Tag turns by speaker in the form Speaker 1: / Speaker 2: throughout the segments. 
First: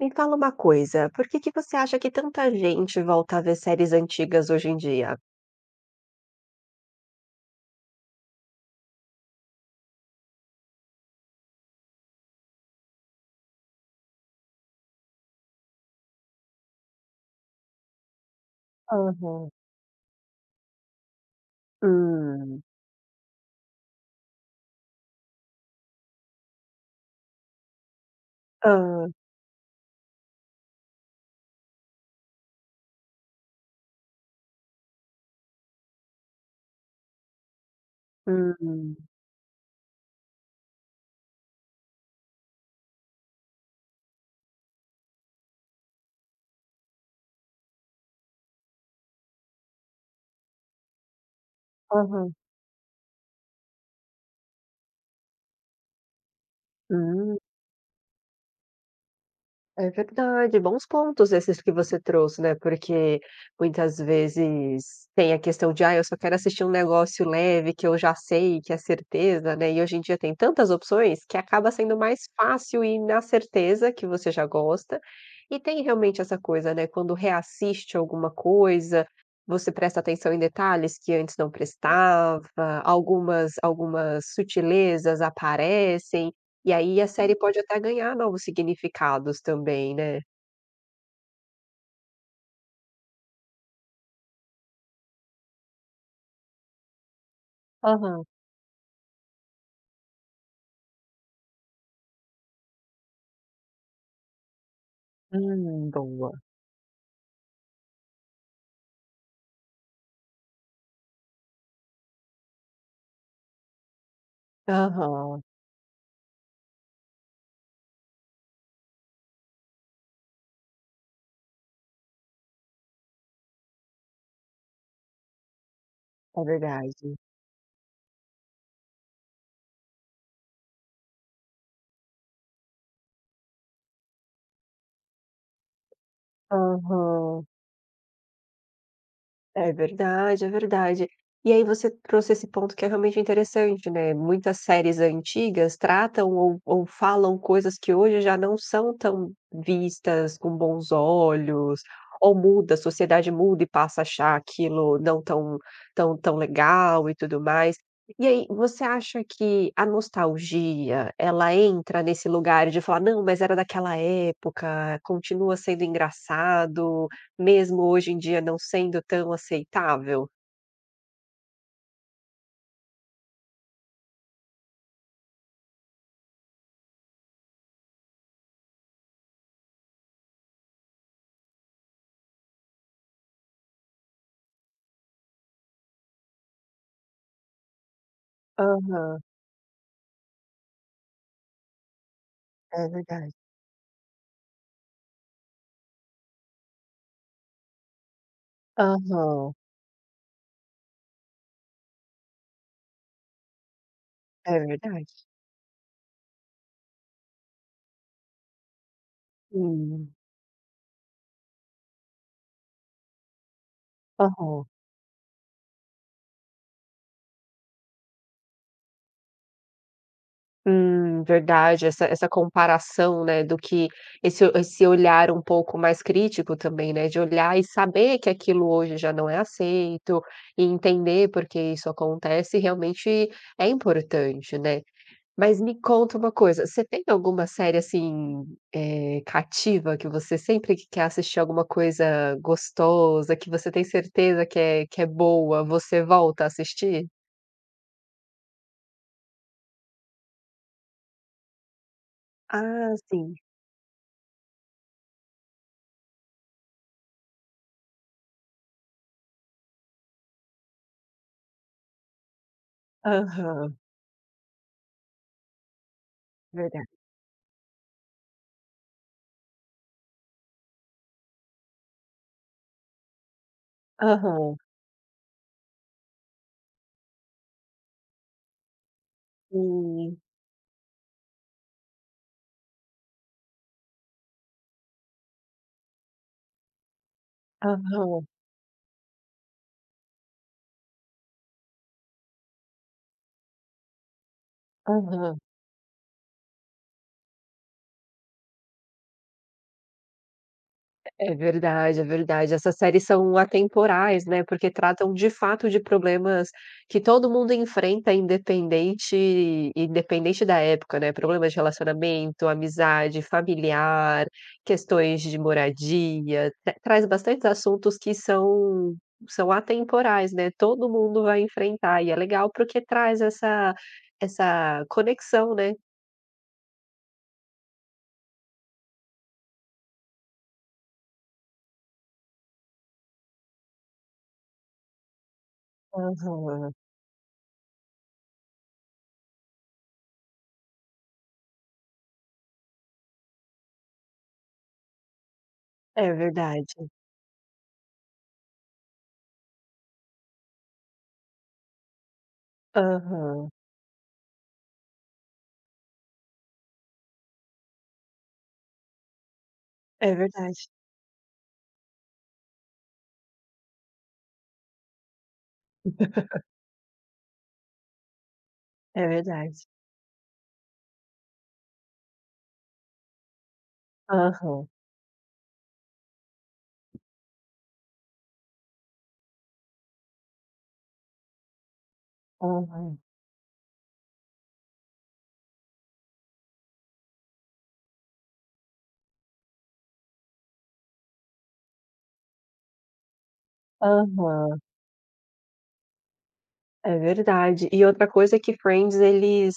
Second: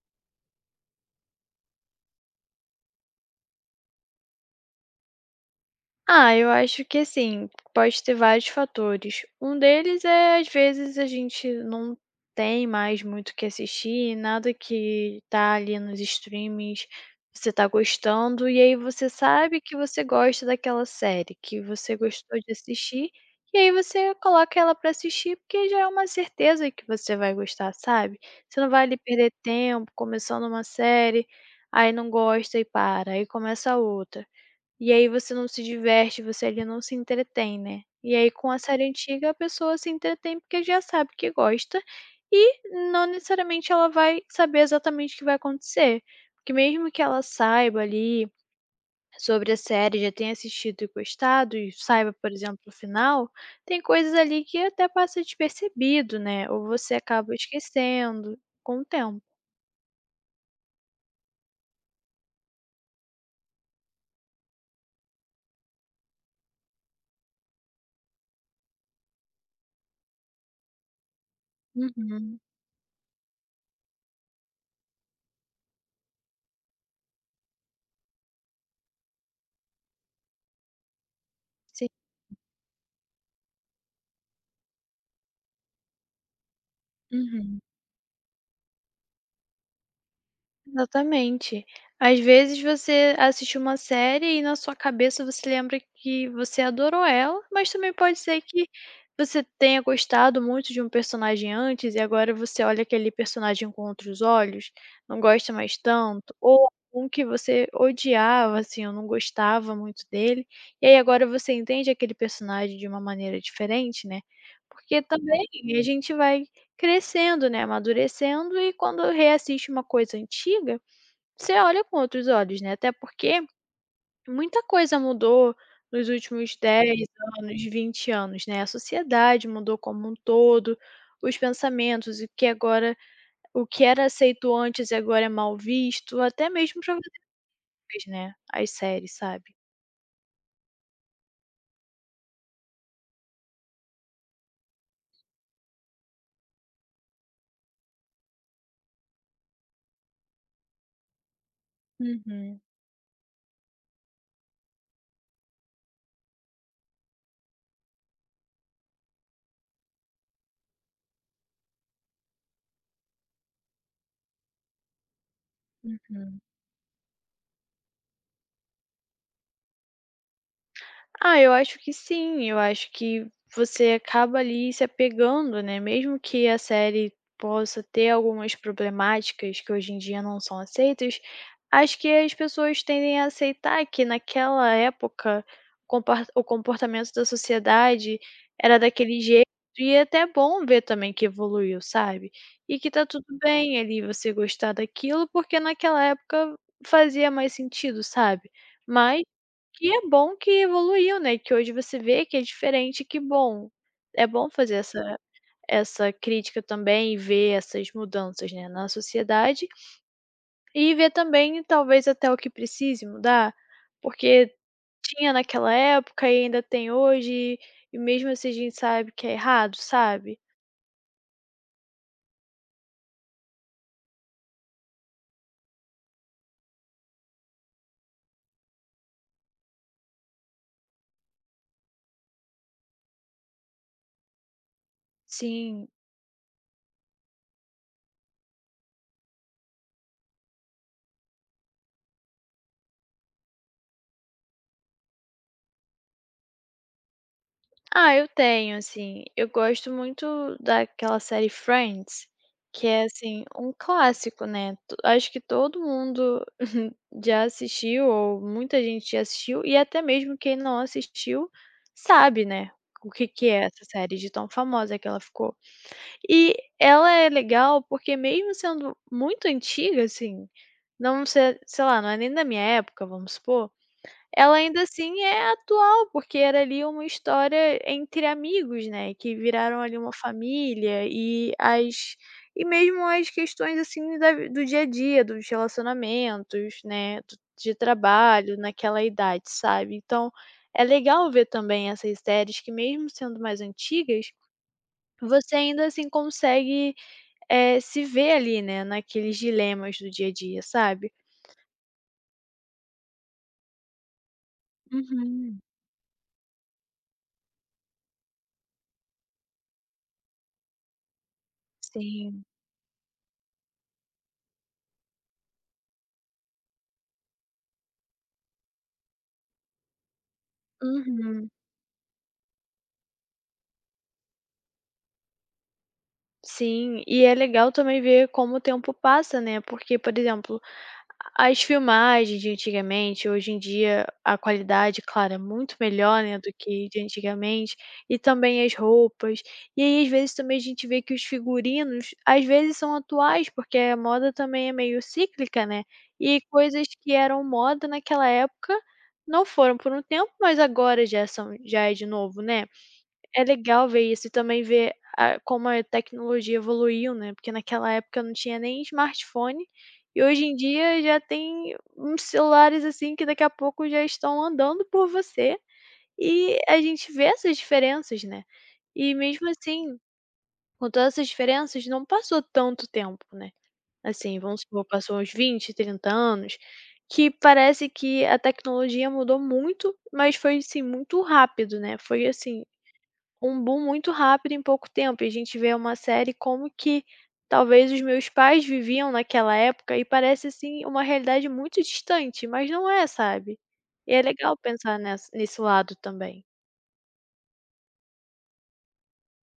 Speaker 1: Me fala uma coisa, por que que você acha que tanta gente volta a ver séries antigas hoje em dia?
Speaker 2: Ah, eu acho que assim, pode ter vários fatores. Um deles é, às vezes, a gente não tem mais muito o que assistir, nada que tá ali nos streamings você tá gostando, e aí você
Speaker 1: Aham.
Speaker 2: sabe que você gosta daquela série, que você gostou de
Speaker 1: Hum.
Speaker 2: assistir, e aí você coloca ela pra assistir, porque já é uma certeza que você vai gostar, sabe? Você não vai ali
Speaker 1: Hã.
Speaker 2: perder tempo começando uma série, aí não gosta e para, aí começa outra. E aí você não se diverte, você ali não se entretém, né. E aí com a série
Speaker 1: Hum.
Speaker 2: antiga a pessoa se entretém porque já sabe que gosta e não necessariamente ela vai saber exatamente o que vai acontecer. Porque mesmo que ela saiba ali sobre a série, já tenha assistido e gostado e saiba, por
Speaker 1: Aham.
Speaker 2: exemplo, o final, tem coisas ali que até passa despercebido, né, ou você acaba
Speaker 1: Hum.
Speaker 2: esquecendo com o tempo.
Speaker 1: É verdade, bons pontos esses que você trouxe, né, porque muitas vezes tem a questão de: "Ah, eu só quero assistir um negócio leve que eu já sei, que é certeza", né, e hoje em dia tem tantas opções que acaba sendo mais
Speaker 2: Uhum.
Speaker 1: fácil ir na certeza que você já gosta. E tem realmente essa coisa, né, quando reassiste alguma coisa, você presta atenção em detalhes que antes não
Speaker 2: Sim.
Speaker 1: prestava, algumas sutilezas aparecem. E aí a série pode
Speaker 2: Uhum.
Speaker 1: até ganhar novos significados também, né.
Speaker 2: Exatamente. Às vezes você assiste uma série e na sua cabeça você lembra que você adorou ela, mas também pode
Speaker 1: Aham.
Speaker 2: ser que você tenha gostado muito de um personagem antes e agora você olha aquele personagem com outros olhos, não gosta mais
Speaker 1: Boa.
Speaker 2: tanto, ou um que você odiava, assim, ou não gostava muito dele, e aí agora você entende aquele personagem de uma maneira diferente, né. Porque
Speaker 1: Aham.
Speaker 2: também a gente vai crescendo, né, amadurecendo e quando reassiste uma coisa antiga, você olha com outros olhos, né, até porque muita coisa mudou nos
Speaker 1: É
Speaker 2: últimos dez
Speaker 1: verdade.
Speaker 2: anos, 20 anos, né, a sociedade mudou como um todo, os pensamentos, o que era aceito antes e agora é mal visto, até mesmo para
Speaker 1: Aham.
Speaker 2: vocês né, as séries, sabe.
Speaker 1: É verdade, é verdade. E aí você trouxe esse ponto que é realmente interessante, né, muitas séries antigas tratam ou falam coisas que hoje já não são tão vistas com bons olhos, ou
Speaker 2: Uhum,
Speaker 1: muda, a sociedade muda e passa a achar aquilo não tão tão legal e tudo mais. E aí, você acha que a nostalgia, ela entra nesse lugar de falar: "Não, mas era daquela época, continua sendo
Speaker 2: uhum.
Speaker 1: engraçado", mesmo hoje em dia não sendo tão aceitável?
Speaker 2: Ah, eu acho que sim, eu acho que você acaba ali se apegando, né, mesmo que a série possa ter algumas problemáticas que hoje em dia não são aceitas, acho que as pessoas tendem a aceitar que naquela época o comportamento da sociedade era daquele
Speaker 1: Aham,
Speaker 2: jeito e é até bom ver também que evoluiu, sabe. E
Speaker 1: é
Speaker 2: que tá tudo
Speaker 1: verdade.
Speaker 2: bem ali você gostar daquilo, porque naquela época fazia mais sentido, sabe. Mas
Speaker 1: Aham,
Speaker 2: que é bom que evoluiu, né, que hoje você vê que é diferente, que bom. É bom
Speaker 1: é
Speaker 2: fazer
Speaker 1: verdade.
Speaker 2: essa crítica também e ver essas mudanças, né, na sociedade
Speaker 1: Hum.
Speaker 2: e ver também talvez até o que precise mudar, porque
Speaker 1: Aham.
Speaker 2: tinha naquela época e ainda tem hoje, e mesmo assim a gente sabe que é errado, sabe.
Speaker 1: Verdade, essa comparação, né, do que esse olhar um pouco mais crítico também, né, de olhar e saber que aquilo hoje já não é aceito, e entender por que isso acontece realmente é importante, né. Mas me
Speaker 2: Sim.
Speaker 1: conta uma coisa, você tem alguma série, assim, cativa que você sempre que quer assistir alguma coisa gostosa, que você tem certeza que é boa, você volta a assistir?
Speaker 2: Ah, eu tenho, assim, eu gosto muito daquela série Friends, que
Speaker 1: Ah,
Speaker 2: é,
Speaker 1: sim.
Speaker 2: assim, um clássico, né, to acho que todo mundo já assistiu ou muita gente já assistiu e até mesmo quem não assistiu sabe, né, o que que é
Speaker 1: Aham,
Speaker 2: essa série de tão famosa que ela ficou. E
Speaker 1: verdade.
Speaker 2: ela é legal porque mesmo sendo muito antiga, assim, não sei, sei lá, não é nem da minha época, vamos supor, ela
Speaker 1: Aham,
Speaker 2: ainda assim é atual, porque era ali uma história entre amigos, né, que viraram ali uma
Speaker 1: sim.
Speaker 2: família e mesmo as questões, assim, do dia a dia, dos relacionamentos, né, do de
Speaker 1: Aham,
Speaker 2: trabalho naquela idade, sabe. Então, é legal ver também essas séries que mesmo sendo mais antigas,
Speaker 1: aham.
Speaker 2: você ainda assim consegue, se ver ali, né, naqueles dilemas do dia a dia, sabe.
Speaker 1: É verdade, é verdade. Essas séries são atemporais, né, porque tratam de
Speaker 2: Uhum,
Speaker 1: fato de problemas que todo mundo enfrenta independente da época, né, problemas de
Speaker 2: sim.
Speaker 1: relacionamento, amizade, familiar, questões de moradia, traz bastantes assuntos que são atemporais, né, todo mundo vai
Speaker 2: Uhum.
Speaker 1: enfrentar e é legal porque traz essa conexão, né.
Speaker 2: Sim, e é legal também ver como o tempo passa, né, porque, por exemplo, as filmagens de antigamente, hoje em dia a qualidade, claro, é muito melhor, né, do
Speaker 1: Aham.
Speaker 2: que de antigamente, e também as roupas. E aí, às vezes, também a gente vê que os figurinos, às vezes, são atuais, porque a moda também é meio cíclica, né,
Speaker 1: É
Speaker 2: e
Speaker 1: verdade.
Speaker 2: coisas que eram moda naquela época não foram por um tempo, mas agora já é de novo, né. É
Speaker 1: Aham.
Speaker 2: legal ver isso e também ver a como a tecnologia evoluiu, né, porque naquela época não tinha nem smartphone,
Speaker 1: É
Speaker 2: e hoje em
Speaker 1: verdade,
Speaker 2: dia já tem uns celulares, assim, que daqui a pouco já estão andando por você, e a gente vê essas diferenças, né.
Speaker 1: é
Speaker 2: E mesmo
Speaker 1: verdade.
Speaker 2: assim, com todas essas diferenças, não passou tanto tempo, né. Assim, vamos
Speaker 1: Aham,
Speaker 2: supor, passou uns 20, 30 anos, que parece que a tecnologia mudou muito, mas foi, assim, muito rápido, né, foi assim
Speaker 1: aham,
Speaker 2: um boom muito rápido em pouco tempo, e a gente vê uma série como que talvez os meus pais viviam naquela época e parece, assim, uma realidade muito distante, mas não é, sabe. E é legal
Speaker 1: aham,
Speaker 2: pensar nessa nesse lado também.
Speaker 1: é verdade. E outra coisa é que Friends eles,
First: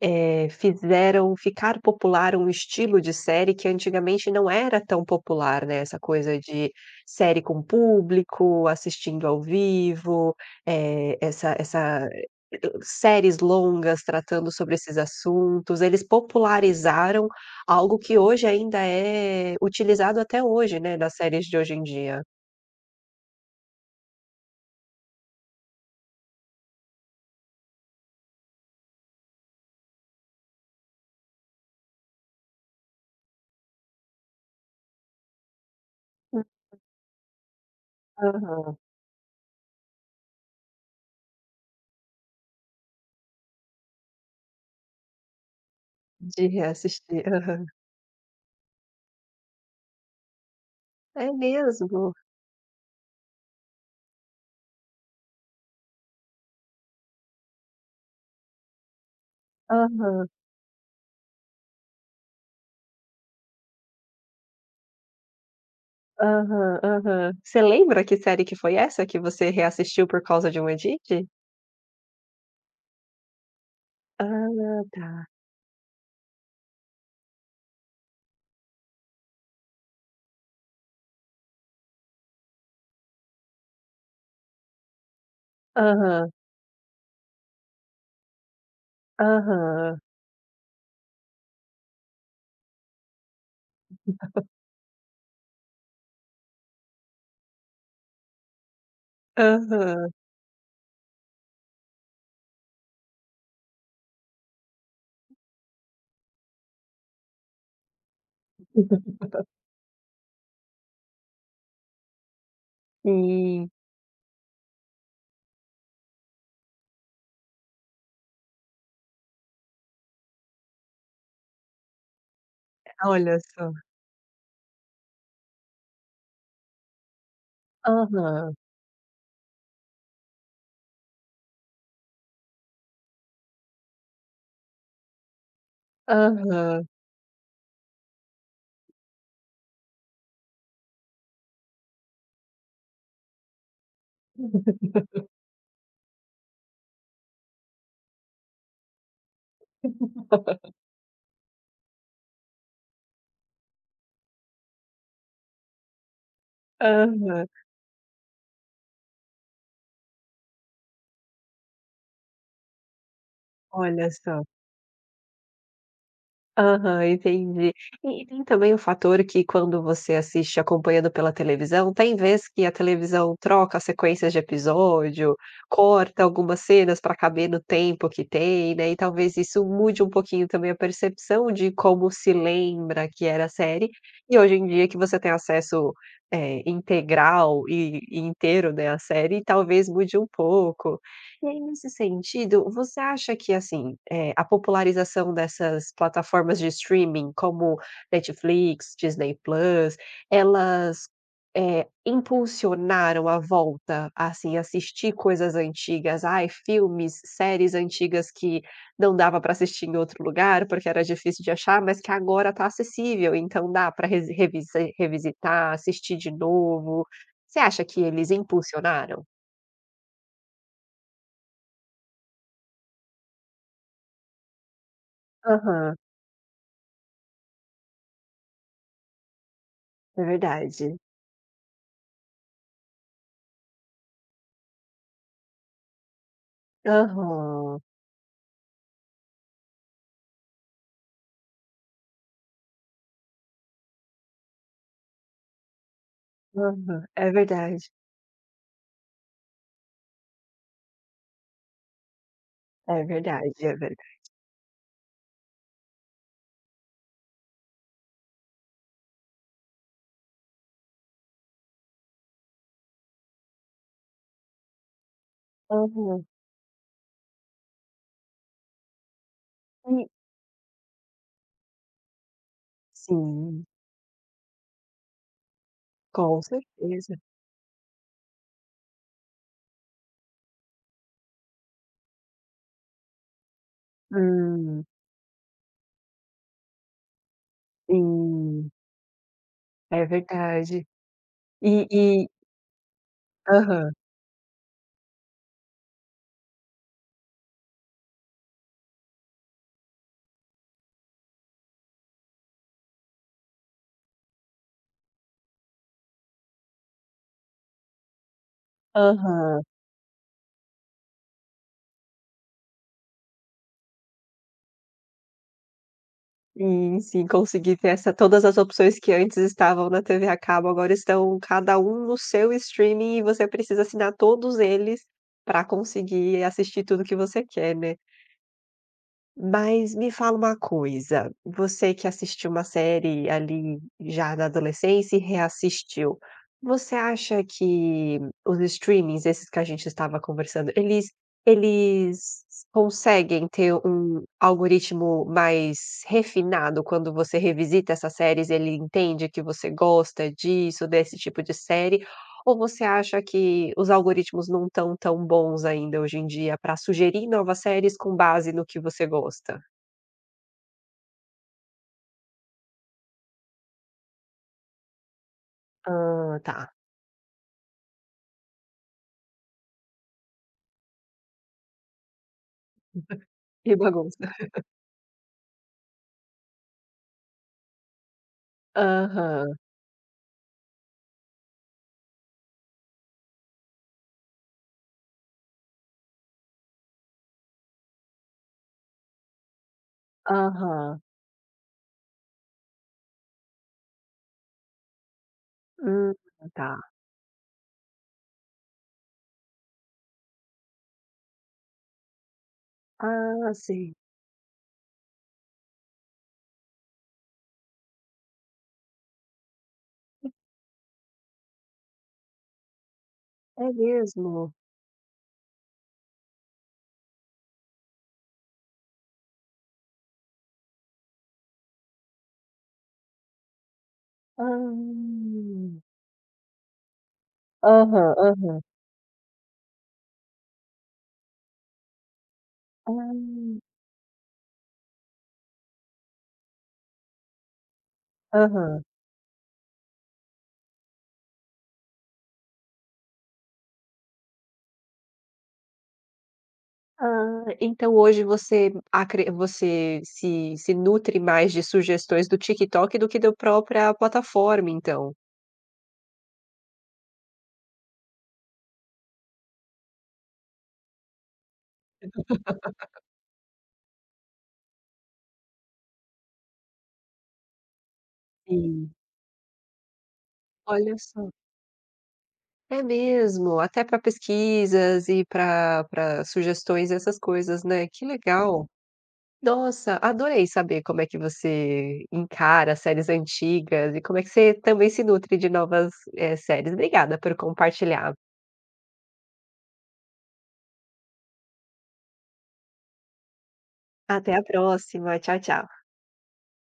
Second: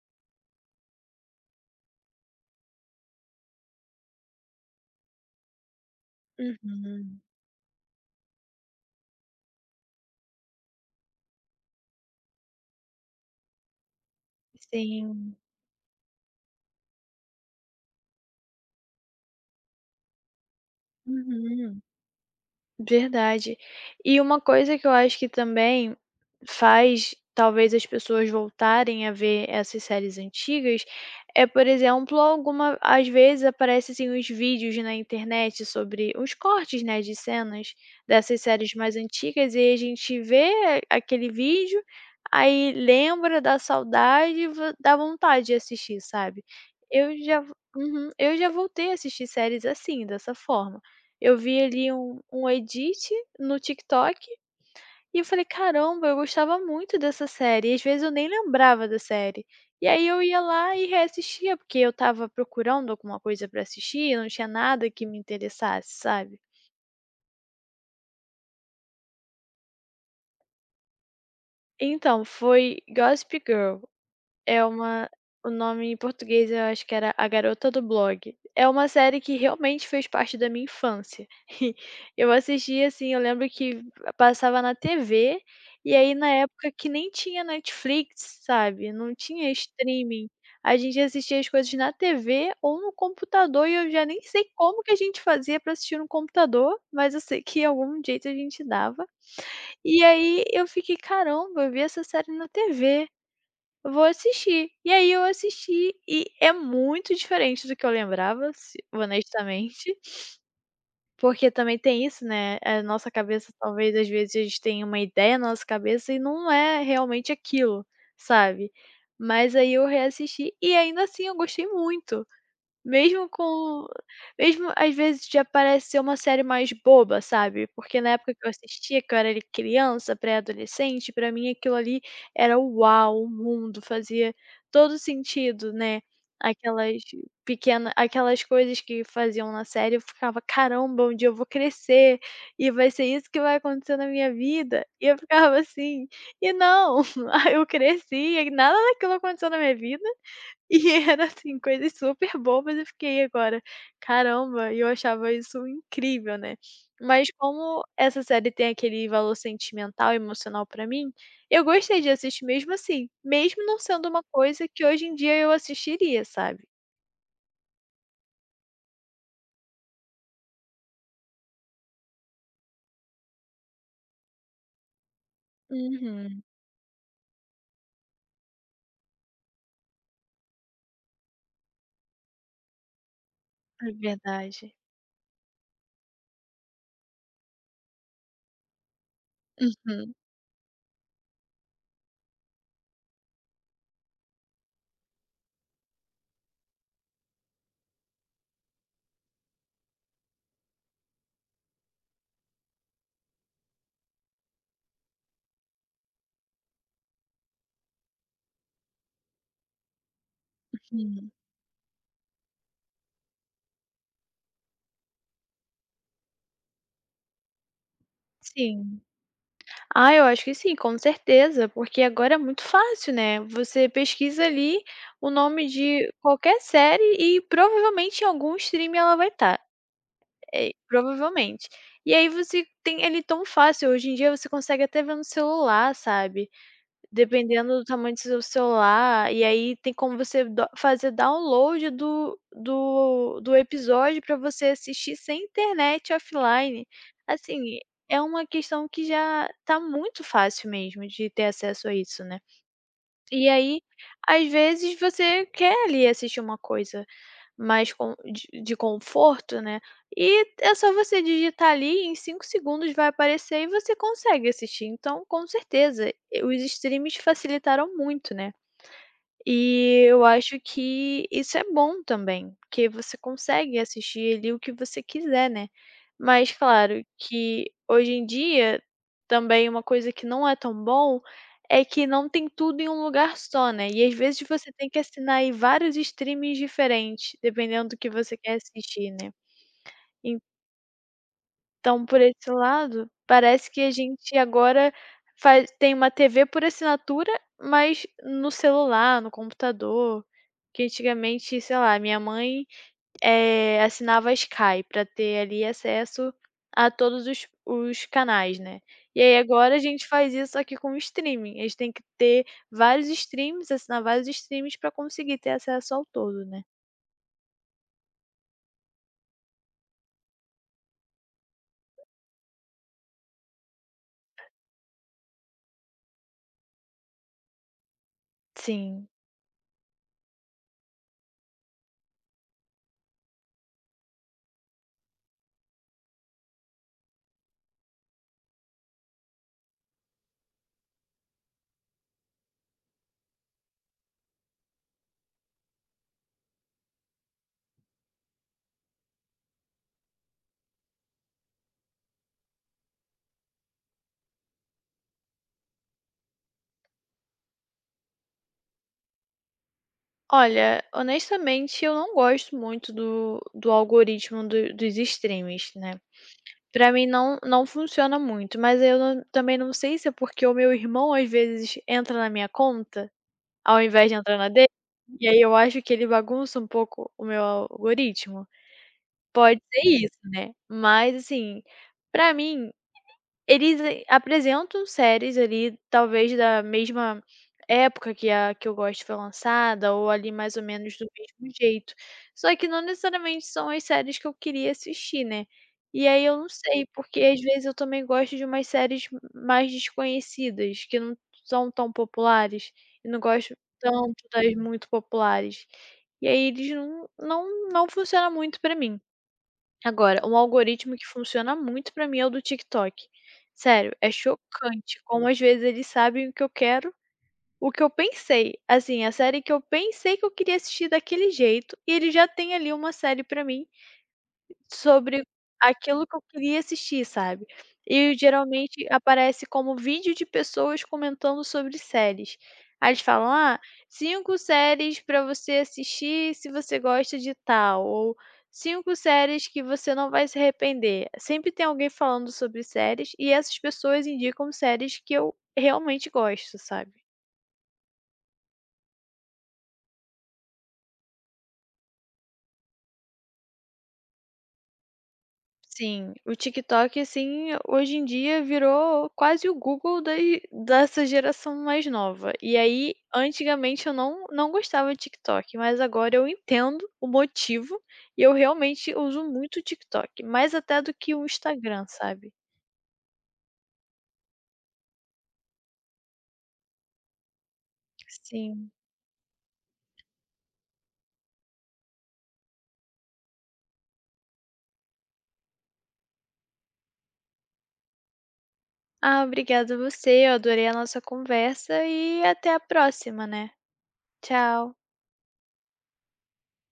Speaker 1: eh, fizeram ficar popular um estilo de série que antigamente não era tão popular, né, essa coisa de
Speaker 2: Uhum.
Speaker 1: série com público, assistindo ao vivo, essa séries longas tratando sobre esses
Speaker 2: Sim.
Speaker 1: assuntos, eles popularizaram algo que hoje ainda é utilizado até hoje, né. Das séries de hoje
Speaker 2: Uhum.
Speaker 1: em dia.
Speaker 2: Verdade. E uma coisa que eu acho que também faz, talvez, as pessoas voltarem a ver essas séries antigas, é, por exemplo, alguma às vezes aparecem assim, uns vídeos na internet sobre uns
Speaker 1: Hum,
Speaker 2: cortes, né, de cenas dessas séries
Speaker 1: aham.
Speaker 2: mais antigas, e a gente vê aquele vídeo, aí lembra, da saudade, e vo dá vontade de assistir, sabe.
Speaker 1: De
Speaker 2: Eu
Speaker 1: reassistir.
Speaker 2: já
Speaker 1: Aham.
Speaker 2: Uhum. Eu já voltei a assistir séries assim, dessa forma.
Speaker 1: É
Speaker 2: Eu vi ali
Speaker 1: mesmo?
Speaker 2: um edit no TikTok e eu falei: "Caramba, eu gostava muito dessa série", e às vezes eu nem lembrava da série. E aí eu
Speaker 1: Aham,
Speaker 2: ia lá e reassistia, porque eu estava procurando alguma coisa pra assistir, não tinha nada que me interessasse, sabe.
Speaker 1: aham, aham. Você lembra que série que foi essa que você reassistiu por causa de um edit?
Speaker 2: Então, foi Gossip Girl. É
Speaker 1: Ah,
Speaker 2: uma
Speaker 1: tá.
Speaker 2: O nome em português eu acho que era A Garota do Blog. É uma série que realmente fez parte da minha infância. Eu assistia, assim, eu lembro que passava na TV, e aí na
Speaker 1: Aham,
Speaker 2: época que nem tinha Netflix, sabe, não tinha
Speaker 1: aham,
Speaker 2: streaming, a gente assistia as coisas na TV ou no computador e eu já nem sei como que a gente fazia pra assistir no computador, mas eu sei que algum jeito a gente dava. E
Speaker 1: aham.
Speaker 2: aí eu fiquei: "Caramba, eu vi essa série na TV". Vou assistir. E aí eu assisti e é muito diferente do que eu lembrava, se honestamente, porque também tem isso, né, a nossa cabeça
Speaker 1: Sim,
Speaker 2: talvez às vezes a gente tem uma ideia na nossa cabeça e não é realmente aquilo, sabe. Mas aí eu reassisti e ainda assim eu gostei muito. Mesmo
Speaker 1: olha só.
Speaker 2: com Mesmo às vezes de aparecer uma série mais boba, sabe, porque na época que eu
Speaker 1: Aham,
Speaker 2: assistia, que eu era ali criança, pré-adolescente, pra mim aquilo ali era o "uau", o mundo, fazia todo sentido, né,
Speaker 1: aham,
Speaker 2: aquelas aquelas coisas que faziam na série, eu ficava: "Caramba, um dia eu vou crescer e vai ser isso que vai acontecer na minha vida", e eu ficava assim, e não, eu cresci e nada daquilo aconteceu na minha vida. E era assim, coisas super bobas, eu fiquei agora, caramba, e eu achava isso incrível, né. Mas
Speaker 1: aham,
Speaker 2: como essa série tem aquele valor sentimental, emocional pra mim, eu gostei de assistir mesmo assim, mesmo não sendo
Speaker 1: olha
Speaker 2: uma
Speaker 1: só.
Speaker 2: coisa que hoje em dia eu assistiria, sabe.
Speaker 1: Aham, entendi. E tem também o fator que quando você assiste acompanhando pela televisão, tem vezes que a televisão troca sequências de episódio, corta
Speaker 2: Uhum,
Speaker 1: algumas cenas para caber no tempo que tem, né, e talvez isso mude um pouquinho também a percepção de como se lembra que era a série,
Speaker 2: é
Speaker 1: e hoje em
Speaker 2: verdade.
Speaker 1: dia que você tem acesso, integral e inteiro, né, à série, talvez
Speaker 2: Uhum,
Speaker 1: mude um pouco. E aí, nesse sentido, você acha que, assim, a popularização dessas plataformas de streaming, como Netflix, Disney Plus, elas impulsionaram a volta, a assim, assistir coisas antigas, ai, filmes, séries antigas que não dava para assistir em outro lugar, porque era
Speaker 2: hum,
Speaker 1: difícil de achar, mas que agora está acessível, então dá para revisitar, assistir de novo. Você acha que eles
Speaker 2: sim.
Speaker 1: impulsionaram?
Speaker 2: Ah, eu acho que sim, com certeza, porque agora é muito fácil, né? Você pesquisa ali o nome
Speaker 1: Aham,
Speaker 2: de qualquer série e provavelmente em algum stream ela vai estar.
Speaker 1: é verdade.
Speaker 2: Provavelmente. E aí você tem ele é tão fácil. Hoje em dia você consegue até ver no celular, sabe? Dependendo
Speaker 1: Aham,
Speaker 2: do tamanho do seu celular, e aí tem como você do fazer download do episódio para você assistir sem internet offline.
Speaker 1: aham. É
Speaker 2: Assim,
Speaker 1: verdade,
Speaker 2: é uma questão que já tá muito fácil mesmo de ter acesso a isso, né.
Speaker 1: é
Speaker 2: E
Speaker 1: verdade, é
Speaker 2: aí,
Speaker 1: verda
Speaker 2: às vezes, você quer ali assistir uma coisa mais com de conforto, né, e é só você digitar ali, em 5 segundos vai aparecer e você consegue assistir. Então, com certeza,
Speaker 1: Aham.
Speaker 2: os streams facilitaram muito, né. E
Speaker 1: E
Speaker 2: eu acho que isso é bom também, porque você
Speaker 1: sim,
Speaker 2: consegue assistir ali o que você quiser, né.
Speaker 1: com
Speaker 2: Mas claro
Speaker 1: certeza.
Speaker 2: que hoje em dia, também uma coisa que não é tão bom, é que não tem tudo em um lugar só, né, e às vezes você
Speaker 1: Hum,
Speaker 2: tem que assinar aí vários streamings diferentes, dependendo do que você quer
Speaker 1: sim,
Speaker 2: assistir, né.
Speaker 1: é verdade. E
Speaker 2: Então, por
Speaker 1: e
Speaker 2: esse lado, parece que a
Speaker 1: aham,
Speaker 2: gente agora faz tem uma TV por assinatura, mas no celular, no computador, que antigamente, sei lá, minha mãe, assinava a Sky pra ter ali acesso a todos os canais, né. E aí
Speaker 1: aham.
Speaker 2: agora a gente faz isso aqui com o streaming, a gente tem que ter vários streams, assinar vários streams para conseguir ter acesso ao todo, né.
Speaker 1: E sim, consegui ter essa todas as opções que antes estavam na TV a cabo, agora estão cada um no seu streaming e você precisa assinar todos eles pra conseguir assistir tudo que você quer, né.
Speaker 2: Sim.
Speaker 1: Mas me fala uma coisa, você que assistiu uma série ali já na adolescência e reassistiu, você acha que os streamings, esses que a gente estava conversando, eles conseguem ter um algoritmo mais refinado quando você revisita essas séries, ele entende que você gosta disso, desse tipo de série? Ou você acha que os algoritmos não estão tão bons ainda hoje em dia para sugerir novas séries com base no que você gosta?
Speaker 2: Olha, honestamente, eu não gosto muito do algoritmo do dos streams, né.
Speaker 1: Ah, tá.
Speaker 2: Pra mim não funciona muito, mas eu não também não sei se é porque o meu irmão, às vezes, entra na minha conta,
Speaker 1: Que
Speaker 2: ao invés de
Speaker 1: bagunça.
Speaker 2: entrar na dele, e aí eu acho que ele bagunça um pouco o meu algoritmo.
Speaker 1: Aham,
Speaker 2: Pode ser isso, né. Mas, assim, pra mim eles apresentam séries ali, talvez da mesma época que a que eu gosto foi lançada, ou ali mais ou menos
Speaker 1: aham.
Speaker 2: do mesmo jeito. Só que não necessariamente são as séries que eu queria assistir, né. E
Speaker 1: Hum,
Speaker 2: aí eu não
Speaker 1: tá.
Speaker 2: sei, porque às vezes eu também gosto de umas séries mais desconhecidas, que não são tão populares, e não
Speaker 1: Ah,
Speaker 2: gosto
Speaker 1: sim.
Speaker 2: tanto das muito populares. E aí eles não funciona muito pra mim. Agora, um algoritmo que funciona muito pra mim é o do TikTok.
Speaker 1: É
Speaker 2: Sério, é
Speaker 1: mesmo?
Speaker 2: chocante como às vezes eles sabem o que eu quero, o que eu pensei. Assim, a série que eu pensei que eu queria assistir daquele jeito, e ele já tem ali uma série pra mim
Speaker 1: Hã.
Speaker 2: sobre aquilo que eu queria assistir, sabe.
Speaker 1: Aham,
Speaker 2: E
Speaker 1: aham.
Speaker 2: geralmente aparece como vídeo de pessoas comentando sobre séries. Aí eles
Speaker 1: Ah,
Speaker 2: falam: "Ah, 5 séries pra você assistir se você gosta de tal", ou
Speaker 1: aham.
Speaker 2: 5 séries que você não vai se arrepender". Sempre tem alguém falando sobre séries e essas pessoas indicam séries que eu realmente gosto, sabe.
Speaker 1: Ah, então hoje você acre você se nutre mais de sugestões do TikTok do que da própria plataforma, então?
Speaker 2: Sim, o TikTok, assim, hoje em dia virou quase o Google da dessa geração mais nova. E aí, antigamente eu não gostava de TikTok, mas agora eu entendo o motivo e eu
Speaker 1: Sim,
Speaker 2: realmente uso muito o TikTok, mais até do
Speaker 1: olha
Speaker 2: que o
Speaker 1: só.
Speaker 2: Instagram, sabe.
Speaker 1: É mesmo, até para pesquisas e para sugestões, essas coisas, né, que legal.
Speaker 2: Sim.
Speaker 1: Nossa, adorei saber como é que você encara séries antigas e como é que você também se nutre de novas, séries. Obrigada por compartilhar.
Speaker 2: Ah, obrigada a você, eu adorei a nossa conversa e até a próxima, né.
Speaker 1: Até a
Speaker 2: Tchau.
Speaker 1: próxima, tchau, tchau.